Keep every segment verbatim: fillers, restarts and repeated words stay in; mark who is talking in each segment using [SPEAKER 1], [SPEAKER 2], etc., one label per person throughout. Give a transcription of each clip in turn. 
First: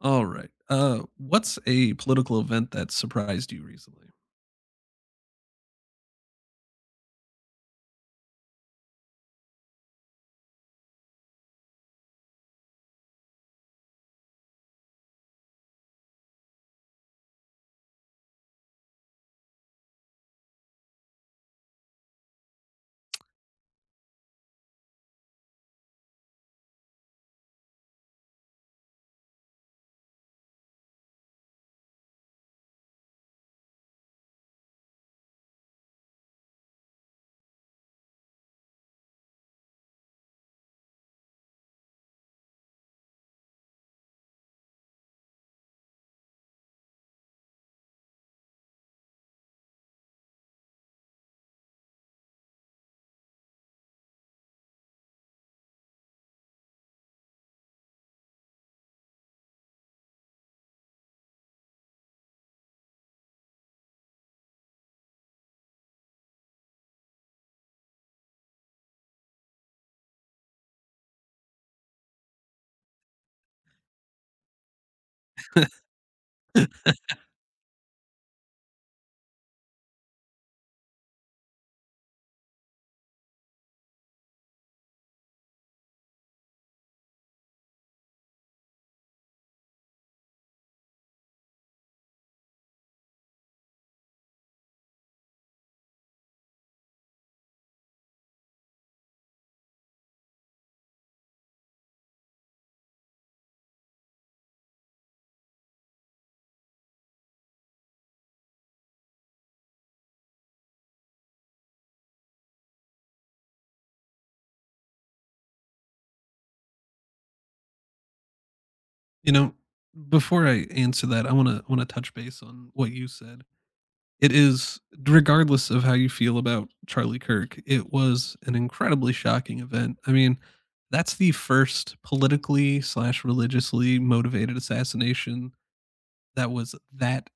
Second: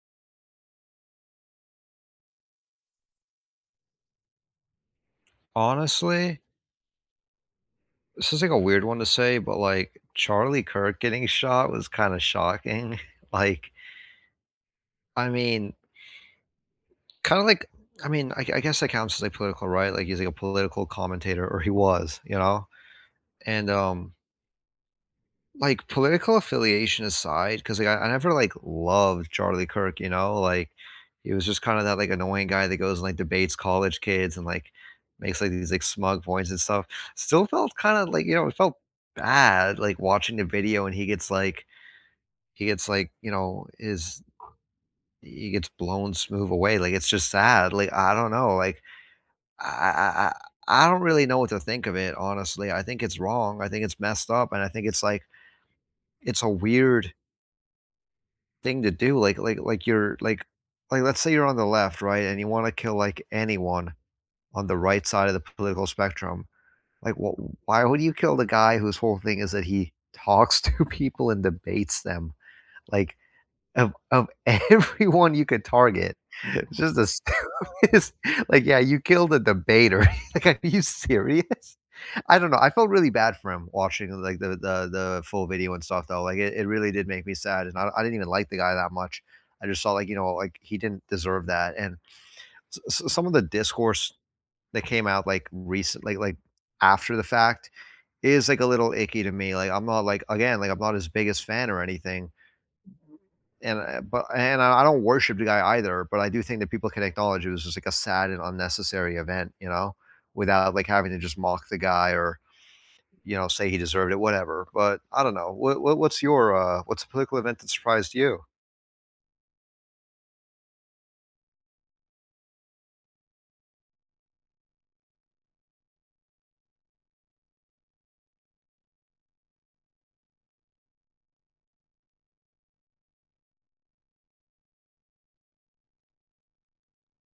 [SPEAKER 1] All right. Uh, what's a political event that surprised you recently?
[SPEAKER 2] Honestly, this is, like, a weird one to say, but, like, Charlie Kirk getting shot was kinda shocking. Like, I mean, kinda like I mean, I I guess that counts as, like, political, right? Like, he's, like, a political commentator, or he was, you know? And, um Like, political affiliation aside, because like, I I never, like, loved Charlie Kirk, you know, like, he was just kinda that, like, annoying guy that goes and, like, debates college kids and, like, makes, like, these, like, smug points and stuff. Still felt kinda like, you know, it felt bad, like, watching the video and he gets, like he gets, like, you know, his he gets blown smooth away, like, it's just sad, like, I don't know, like, I I I I don't really know what to think of it, honestly. I think it's wrong, I think it's messed up, and I think it's, like it's a weird thing to do. Like like like you're like like let's say you're on the left, right, and you want to kill like anyone on the right side of the political spectrum. Like, what? Why would you kill the guy whose whole thing is that he talks to people and debates them? Like of of everyone you could target, it's just the stupidest. Like, yeah, you killed a debater. Like, are you serious? I don't know. I felt really bad for him watching like the the the full video and stuff though. Like it, it really did make me sad, and I, I didn't even like the guy that much. I just saw like you know like he didn't deserve that, and s- s- some of the discourse that came out like recent like like after the fact is like a little icky to me. Like I'm not like again like I'm not his biggest fan or anything, and uh, but and I, I don't worship the guy either. But I do think that people can acknowledge it was just like a sad and unnecessary event, you know, without like having to just mock the guy or you know, say he deserved it, whatever. But I don't know. What, what what's your uh, what's a political event that surprised you?
[SPEAKER 1] You know, before I answer that, I want to want to touch base on what you said. It is regardless of how you feel about Charlie Kirk, it was an incredibly shocking event. I mean, that's the first politically slash religiously motivated assassination that was that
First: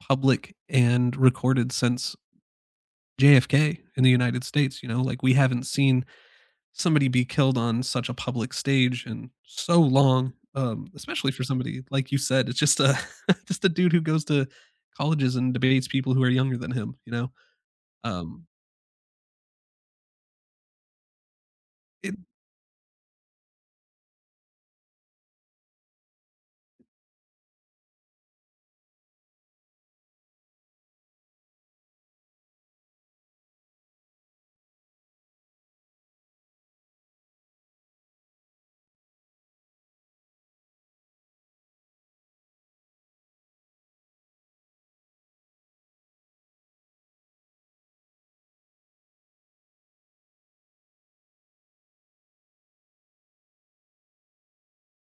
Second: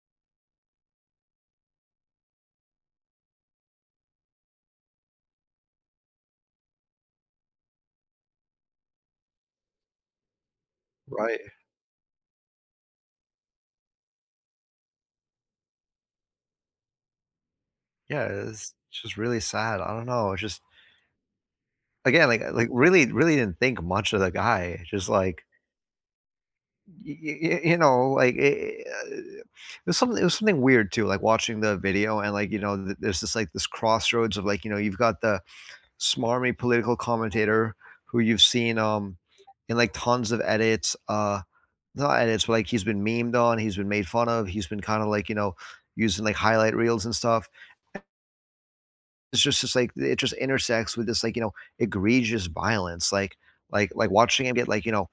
[SPEAKER 1] public and recorded since J F K in the United States. You know, like we haven't seen somebody be killed on such a public stage and so long, um, especially
[SPEAKER 2] Right.
[SPEAKER 1] for somebody like you said, it's just a just a dude who goes to colleges and debates people who are younger than him, you know?
[SPEAKER 2] Yeah,
[SPEAKER 1] Um,
[SPEAKER 2] it's just really sad. I don't know. It's just
[SPEAKER 1] it
[SPEAKER 2] again, like like really, really didn't think much of the guy. Just like y- y- you know, like it, it was something. It was something weird too. Like watching the video and like you know, th- there's this like this crossroads of like you know, you've got the smarmy political commentator who you've seen um in like tons of edits. Uh, No, and it's like he's been memed on, he's been made fun of, he's been kinda like, you know, using, like, highlight reels and stuff. It's just just like it just intersects with this, like, you know, egregious violence, like like like watching him get, like, you know,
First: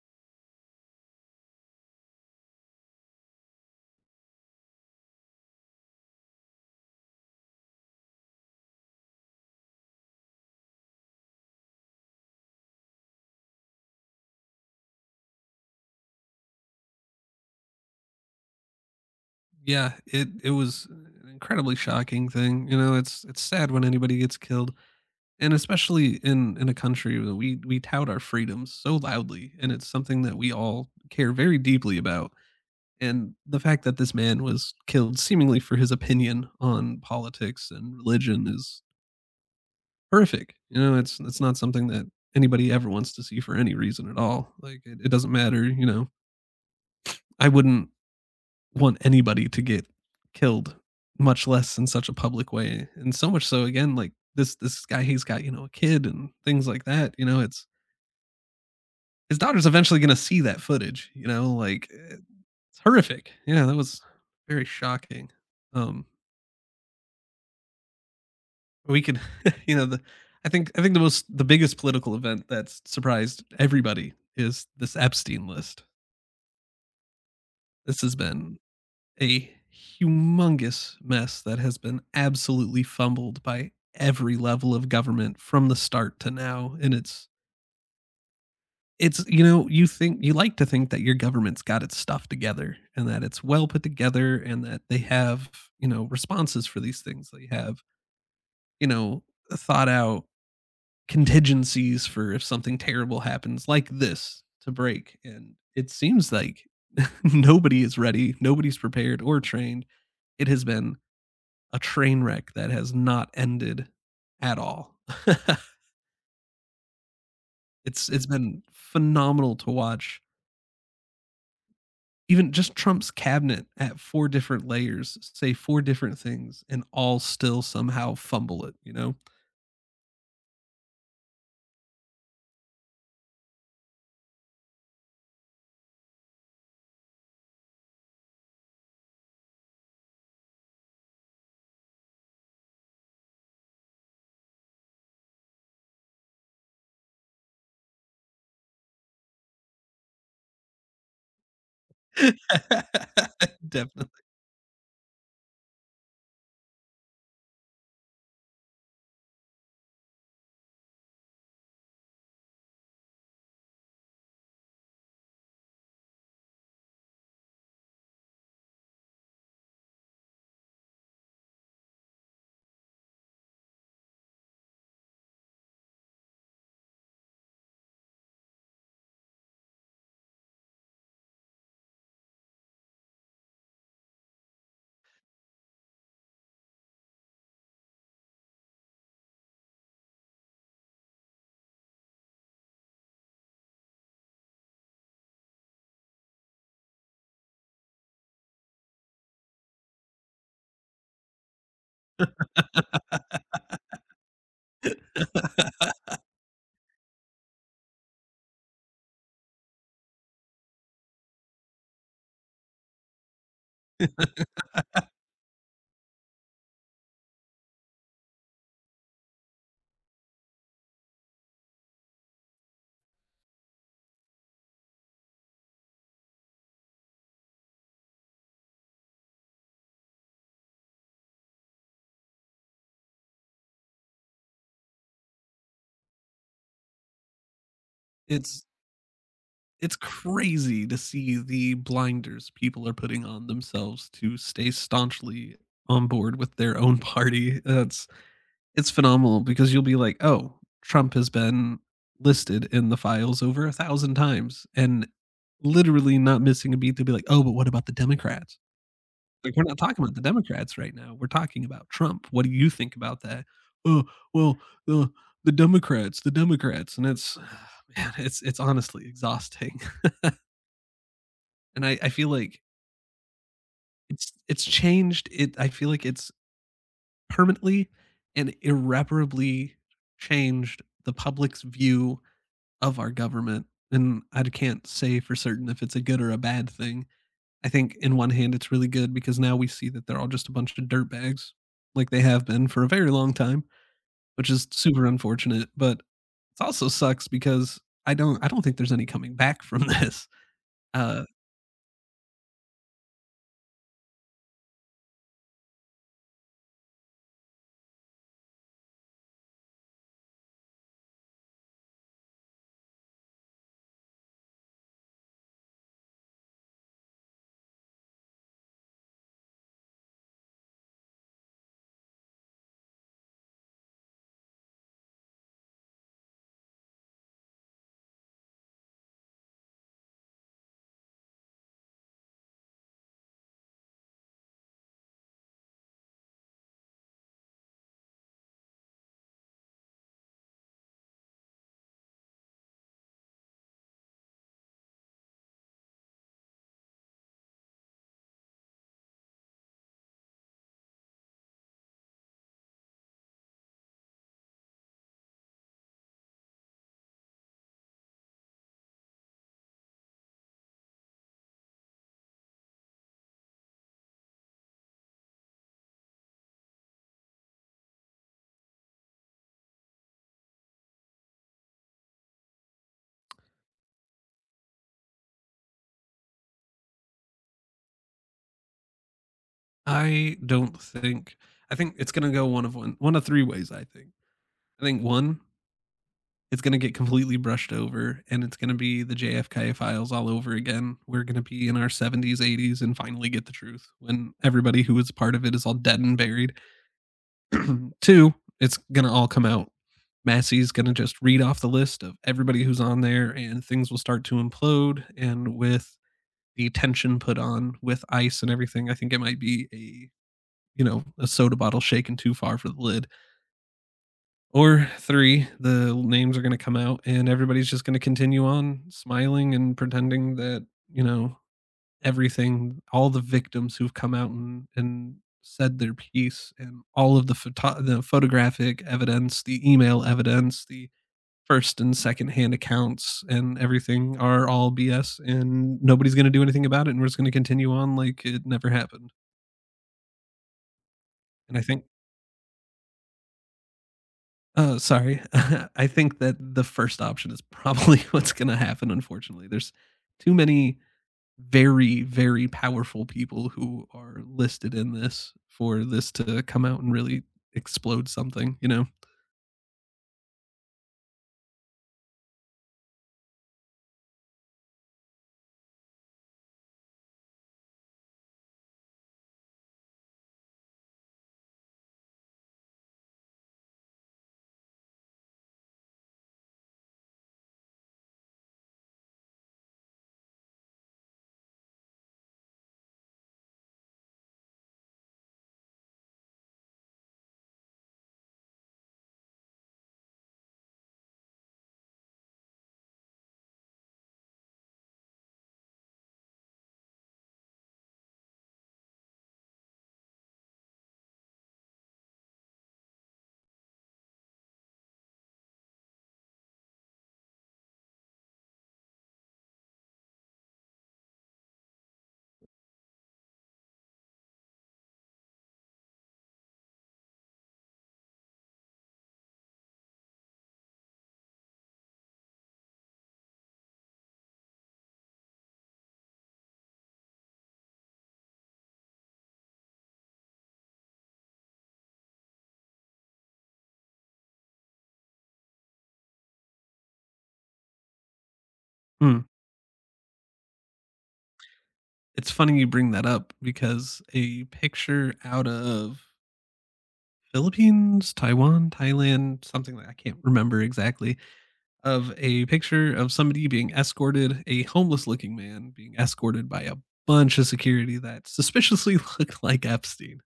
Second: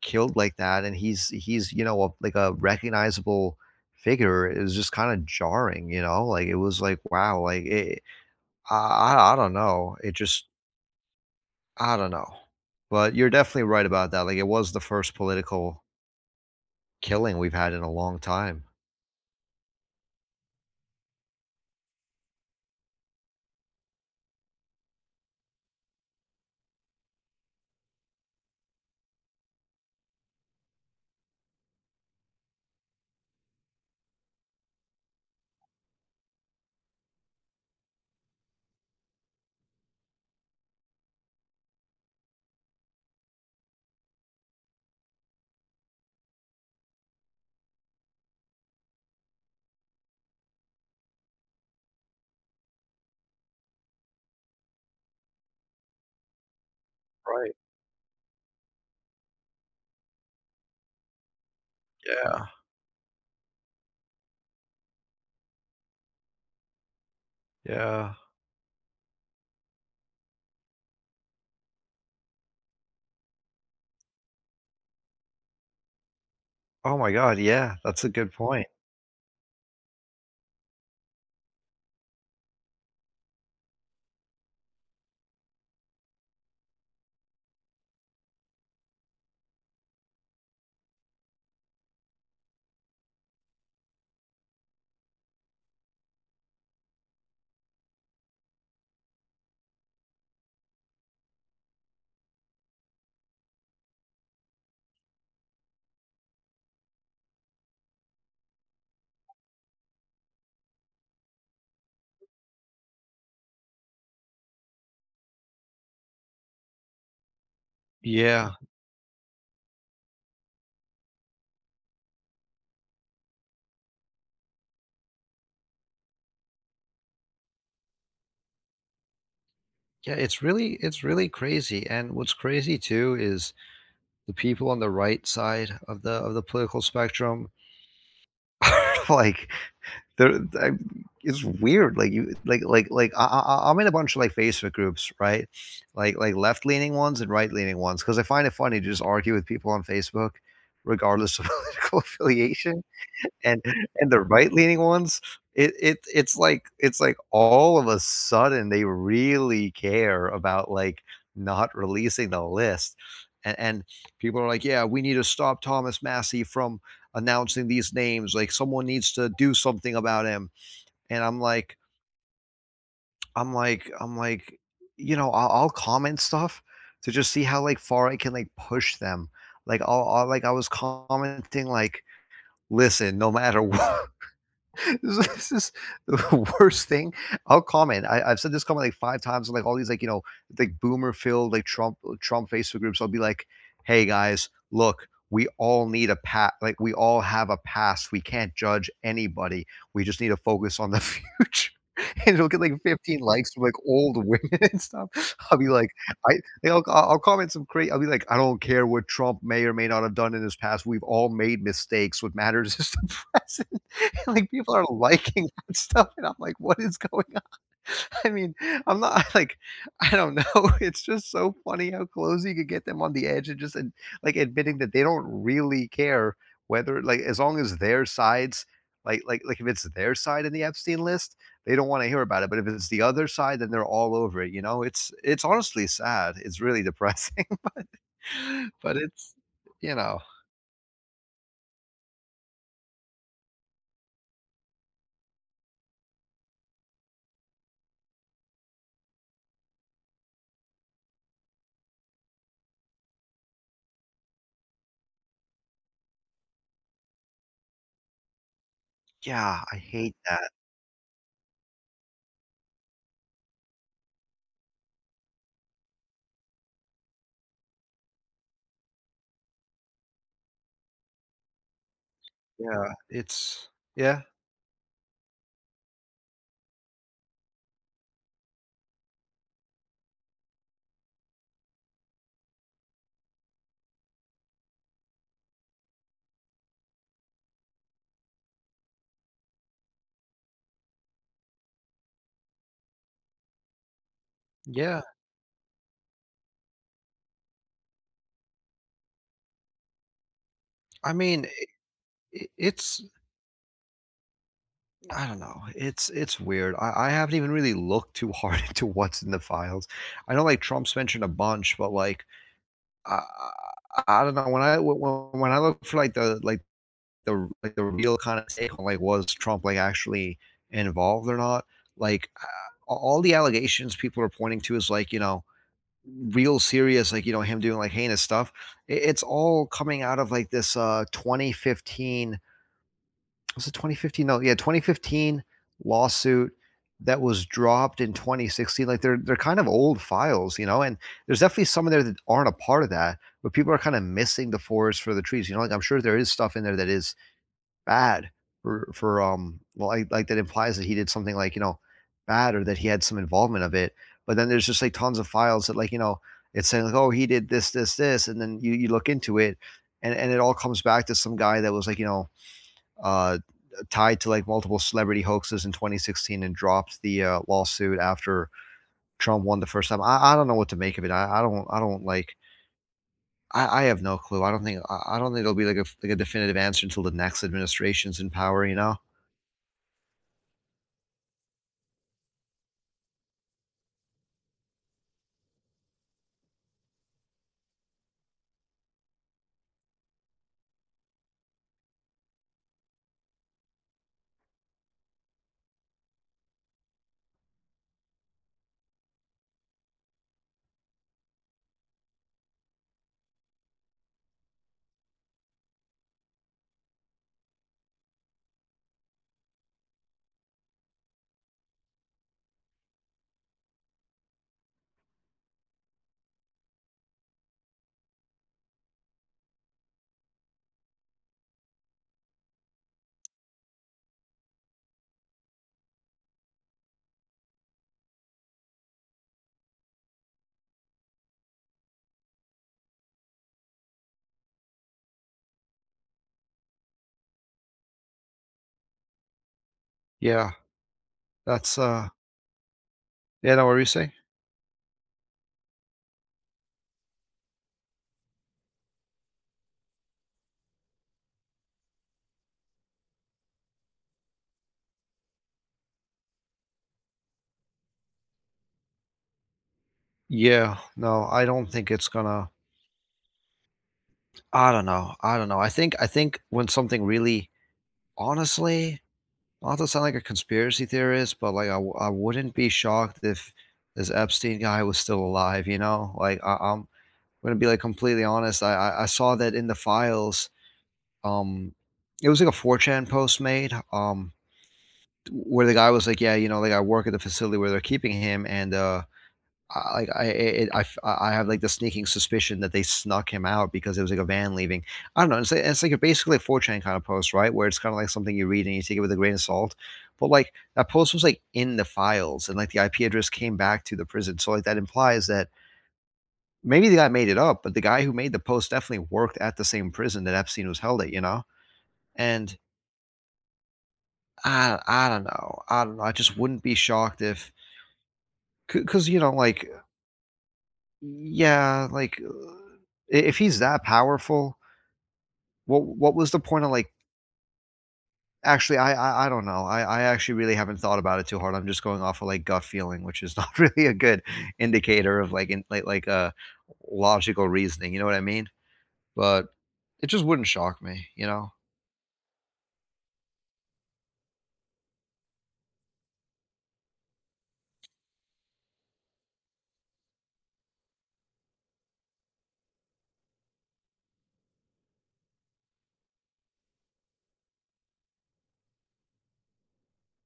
[SPEAKER 2] killed like that, and he's he's, you know, a like, a recognizable figure is just kinda jarring, you know? Like, it was like, wow, like, it I I I don't know. It just I don't know. But you're definitely right about that, like, it was the first political killing we've had in a long time.
[SPEAKER 1] Yeah, it it was an incredibly shocking thing. You know, it's it's sad when anybody gets killed, and especially in in a country where we we tout our freedoms so loudly, and it's something that we all care very deeply about. And the fact that this man was killed seemingly for his opinion on politics and religion is horrific. You know, it's it's not something that anybody ever wants to see for any reason at all. Like it, it doesn't matter. You know, I wouldn't want anybody to get killed, much less in such a public way. And so much so again, like this this guy he's got, you know, a kid and things like that. You know,
[SPEAKER 2] Right,
[SPEAKER 1] it's his daughter's eventually gonna see that footage, you know, like eh,
[SPEAKER 2] yeah.
[SPEAKER 1] it's horrific. Yeah, that was very shocking. Um
[SPEAKER 2] Yeah.
[SPEAKER 1] we could you know, the I think I think the most the biggest political event that's surprised everybody is this Epstein list.
[SPEAKER 2] Oh my god, yeah,
[SPEAKER 1] This
[SPEAKER 2] that's a
[SPEAKER 1] has
[SPEAKER 2] good
[SPEAKER 1] been
[SPEAKER 2] point.
[SPEAKER 1] a humongous mess that has been absolutely fumbled by every level of government from the start to now, and it's it's you know, you think you like to think that your government's got its stuff together and that it's well put together and that they have, you know, responses for these things. They have, you know, thought out contingencies for if something terrible happens like this to break, and it seems like nobody is ready, nobody's prepared or trained. It has been a train wreck that has not ended at all. it's it's
[SPEAKER 2] Yeah.
[SPEAKER 1] been phenomenal to watch. Even just Trump's cabinet at four different layers say four different things and all still somehow fumble it, you know?
[SPEAKER 2] Yeah, it's really it's really crazy, and what's crazy too is the people on the right side of the of the political spectrum are like there I, it's weird like you like like like I, I I'm in a bunch of like facebook groups right like like left leaning ones and right leaning ones because I find it funny to just argue with people on facebook regardless of political affiliation and and the
[SPEAKER 1] Definitely.
[SPEAKER 2] right leaning ones it, it it's like it's like all of a sudden they really care about like not releasing the list and, and people are like yeah we need to stop thomas massey from announcing these names. Like someone needs to do something about him. And I'm like, I'm like, I'm like, you know, I'll, I'll comment stuff to just see how like far I can like push them. Like I'll, I'll like I was commenting like, listen, no matter what, this is the worst thing. I'll comment. I, I've said this comment like five times. Like all these, like you know, like boomer filled, like Trump, Trump Facebook groups. I'll be like, "Hey guys, look, we all need a pat. Like we all have a past. We can't judge anybody. We just need to focus on the future." And it'll get like fifteen likes from like old women and stuff. I'll be like, I, like, I'll, I'll I'll comment some crazy. I'll be like, I don't care what Trump may or may not have done in his past. We've all made mistakes. What matters is the present. Like, people are liking that stuff, and I'm like, "What is going on?" I mean, I'm not like, I don't know. It's just so funny how close you could get them on the edge and just, and like, admitting that they don't really care whether like, as long as their sides like like like, if it's their side in the Epstein list, they don't wanna hear about it, but if it's the other side, then they're all over it, you know? It's it's honestly sad. It's really depressing,
[SPEAKER 1] It's
[SPEAKER 2] but it's you
[SPEAKER 1] it's
[SPEAKER 2] know?
[SPEAKER 1] crazy to see the blinders people are putting on themselves to stay staunchly on board with their own party. That's it's phenomenal because you'll be like, "Oh, Trump has been listed in the files over a thousand times," and literally not missing a beat, they'll be like, "Oh, but what about the Democrats?" Like,
[SPEAKER 2] Yeah,
[SPEAKER 1] "We're
[SPEAKER 2] I
[SPEAKER 1] not talking
[SPEAKER 2] hate
[SPEAKER 1] about the
[SPEAKER 2] that.
[SPEAKER 1] Democrats right now. We're talking about Trump. What do you think about that?" "Oh, well, uh, the Democrats, the Democrats," and it's man, it's it's honestly exhausting, and I I feel like
[SPEAKER 2] Yeah, it's yeah,
[SPEAKER 1] it's it's changed it I feel like it's permanently and irreparably changed the public's view of our government, and I can't say for certain if it's a good or a bad thing. I think in one hand it's really good because now we see that they're all just a bunch of dirtbags, like they have been for a very long time, which is
[SPEAKER 2] yeah.
[SPEAKER 1] super unfortunate. But it also sucks because I don't I don't think there's any coming back from this.
[SPEAKER 2] I
[SPEAKER 1] Uh,
[SPEAKER 2] mean It it's I don't know, it's it's weird. I I haven't even really looked too hard into what's in the files. I know, like, Trump's mentioned a bunch, but, like, I I I don't know, when I when when I look for, like, the like the like, the real kinda take on, like, was Trump, like, actually involved or not, like, uh, all the allegations people are pointing to is, like, you know, real serious, like, you know, him doing, like, heinous stuff. I it's all coming out of, like, this, uh, twenty fifteen was it twenty fifteen? No, yeah, twenty fifteen lawsuit that was dropped in twenty sixteen. Like they're they're kind of old files, you know. And there's definitely some in there that aren't a part of that, but people are kind of missing the forest for the trees. You know, like I'm sure there is stuff in there that is bad for for um well, like like that implies that he did something like you know bad or that he had some involvement of it. But then there's just like tons of files that like you know it's saying like oh he did this this this, and then you you look into it, and and it all comes back to some guy that was like you know uh, tied to like multiple celebrity hoaxes in twenty sixteen and dropped the uh, lawsuit after Trump won the first time. I, I don't know what to make of it. I, I don't I don't like I, I have no clue. I don't think I, don't think there'll be like a like a definitive answer until the next administration's in power. You know?
[SPEAKER 1] I don't think I think it's gonna go one of one one of three ways. I think I think one it's going to get completely brushed over and it's going to be the J F K files all over again. We're going to be in our seventies, eighties and finally get the truth when everybody who was part of it is all dead and buried. Two, it's going to all come out. Massey's going to just read off the list of everybody who's on there and things will start to implode. And with the tension put on with ice and everything, I think it might be a, you know, a soda bottle shaken too far for the lid. Or three, the names are going to come out and everybody's just going to continue on smiling and pretending that, you know, everything, all the victims who've come out and, and said their piece and all of the, photo- the photographic evidence, the email evidence, the first and second hand accounts and everything are all B S and nobody's going to do anything about it. And we're just going to continue on like it never happened.
[SPEAKER 2] Yeah,
[SPEAKER 1] And I
[SPEAKER 2] that's
[SPEAKER 1] think
[SPEAKER 2] uh yeah. No, what were you saying?
[SPEAKER 1] Oh, sorry. I think that the first option is probably what's gonna happen, unfortunately. There's too many very, very powerful people who are listed in this for this to come out and really explode something, you know?
[SPEAKER 2] Yeah, no, I don't think it's gonna. I don't know. I don't know. I think I think when something really honestly not to sound like a conspiracy theorist, but like I, w- I wouldn't be shocked if this Epstein guy was still alive. You know, like I, I'm gonna be like completely honest. I, I I saw that in the files. Um, it was like a four chan post made. Um, where the guy was like, yeah, you know, like I work at the facility where they're keeping him, and uh, I- like I, it, I I have like the sneaking suspicion that they snuck him out because it was like a van leaving. I don't know. It's like, it's like a basically a four chan kind of post, right? Where it's kind of like something you read and you take it with a grain of salt. But like that post was like in the files, and like the I P address came back to the prison. So like that implies that maybe the guy made it up, but the guy who made the post definitely worked at the same prison that Epstein was held at, you know. And I, I don't know. I don't know. I just wouldn't be shocked if because you know like yeah, like uh, i- if he's that powerful, what what was the point of like actually I I, I don't know. I, I actually really haven't thought about it too hard. I'm just going off of like gut feeling, which is not really a good indicator of like in, like like uh logical reasoning, you know what I mean?
[SPEAKER 1] Hmm.
[SPEAKER 2] But it just wouldn't shock me, you know.
[SPEAKER 1] It's funny you bring that up because a picture out of Philippines, Taiwan, Thailand, something, like I can't remember exactly, of a picture of somebody being escorted, a homeless looking man being escorted by a bunch of security that suspiciously looked like Epstein.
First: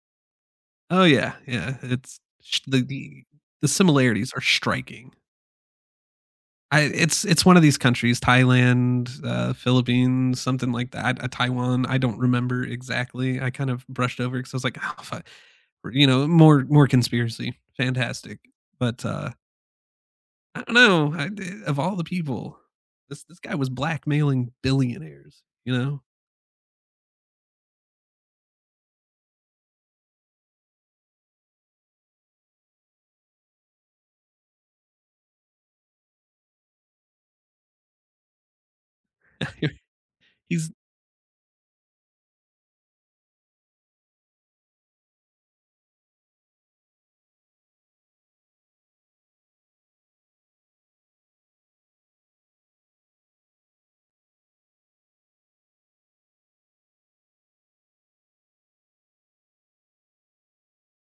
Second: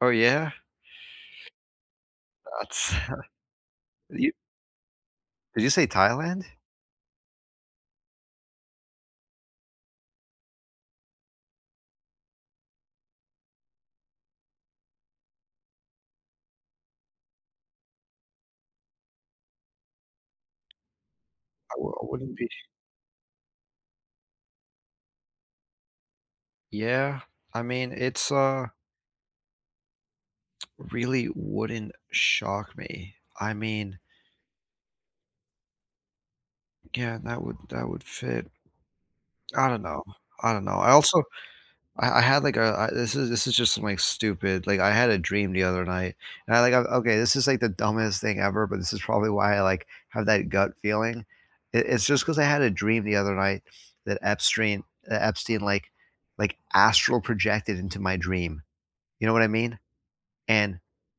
[SPEAKER 2] Oh yeah?
[SPEAKER 1] Oh yeah, yeah, it's sh- the
[SPEAKER 2] That's
[SPEAKER 1] the, the
[SPEAKER 2] you,
[SPEAKER 1] similarities are striking.
[SPEAKER 2] did you say Thailand?
[SPEAKER 1] I, it's it's one of these countries, Thailand, uh, Philippines, something like that. Uh, Taiwan. I don't remember exactly. I kind of brushed over because I was like, oh, fuck, you know, more more conspiracy, fantastic. But uh, I don't know. I,
[SPEAKER 2] I,
[SPEAKER 1] of
[SPEAKER 2] w-
[SPEAKER 1] all
[SPEAKER 2] I
[SPEAKER 1] the
[SPEAKER 2] wouldn't be
[SPEAKER 1] people, this this guy was blackmailing billionaires. You know,
[SPEAKER 2] yeah. I mean, it's uh really wouldn't shock me. I mean yeah, that would that would fit. I don't know. I don't
[SPEAKER 1] he's
[SPEAKER 2] know. I also I I had like a I this is this is just some, like, stupid like, I had a dream the other night, and I like, "Oh, okay, this is, like, the dumbest thing ever, but this is probably why I, like, have that gut feeling." It it's just because I had a dream the other night that Epstein that Epstein, like like, astral projected into my dream. You know what I mean? And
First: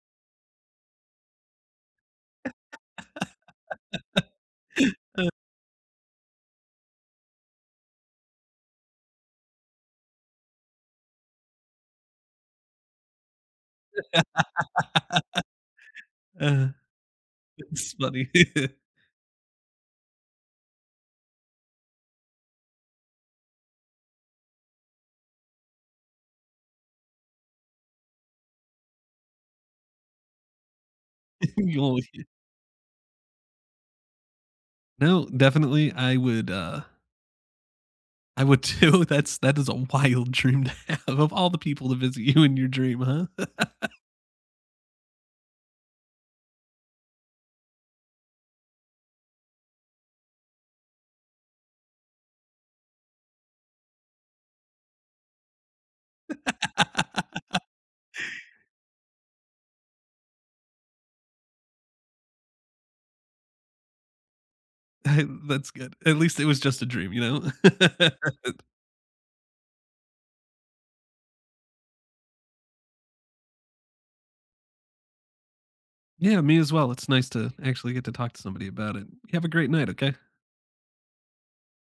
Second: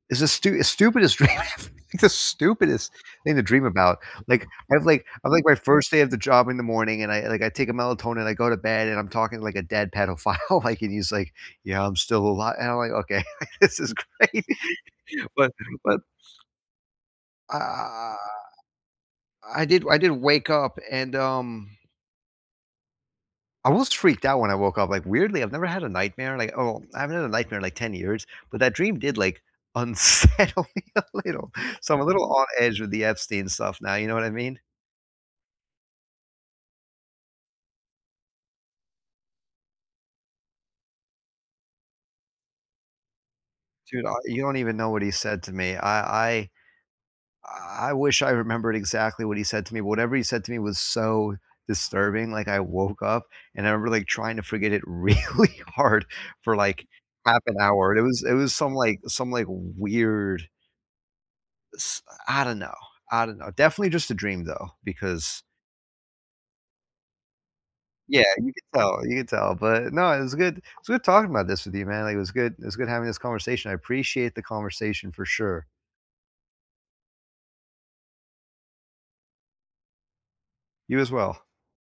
[SPEAKER 2] it's the stu stupidest dream ever, like, the stupidest thing to dream about. Like, I've, like I'm, like, my first day of the job in the morning, and I like, I take a melatonin, I go to bed, and I'm talking like a dead pedophile, like, and he's like, "Yeah, I'm still alive," and I'm like, "Okay, this is great." But but,
[SPEAKER 1] uh, it's funny.
[SPEAKER 2] uh, I did I did wake up and, um I was freaked out when I woke up, like, weirdly, I've never had a nightmare, like, oh, I haven't had a nightmare in, like, ten years, but that dream did, like, unsettle me a little, so I'm
[SPEAKER 1] You'll-
[SPEAKER 2] a little on edge with the Epstein stuff now, you know what I mean?
[SPEAKER 1] no, definitely, I would. uh I would too. That's that is a wild dream to have. Of all the people to visit you in your dream, huh?
[SPEAKER 2] Dude, I you don't even know what he said to me, I I I wish I remembered exactly what he said to me, whatever he said to me was so disturbing, like, I woke up, and I remember, like, trying to forget it really hard for, like, half an hour, and it was it was some, like some, like, weird S I don't know, I don't know. Definitely just a dream though,
[SPEAKER 1] I-
[SPEAKER 2] because
[SPEAKER 1] That's good. At least it was just a dream, you know.
[SPEAKER 2] yeah, you can tell, you can tell. But no, it was good it was good talking about this with you, man. Like, it was good it was good having this conversation. I appreciate the conversation for sure.
[SPEAKER 1] Yeah, me as well. It's nice to actually get to talk to somebody about it. You have a great night. Okay.
[SPEAKER 2] You as well.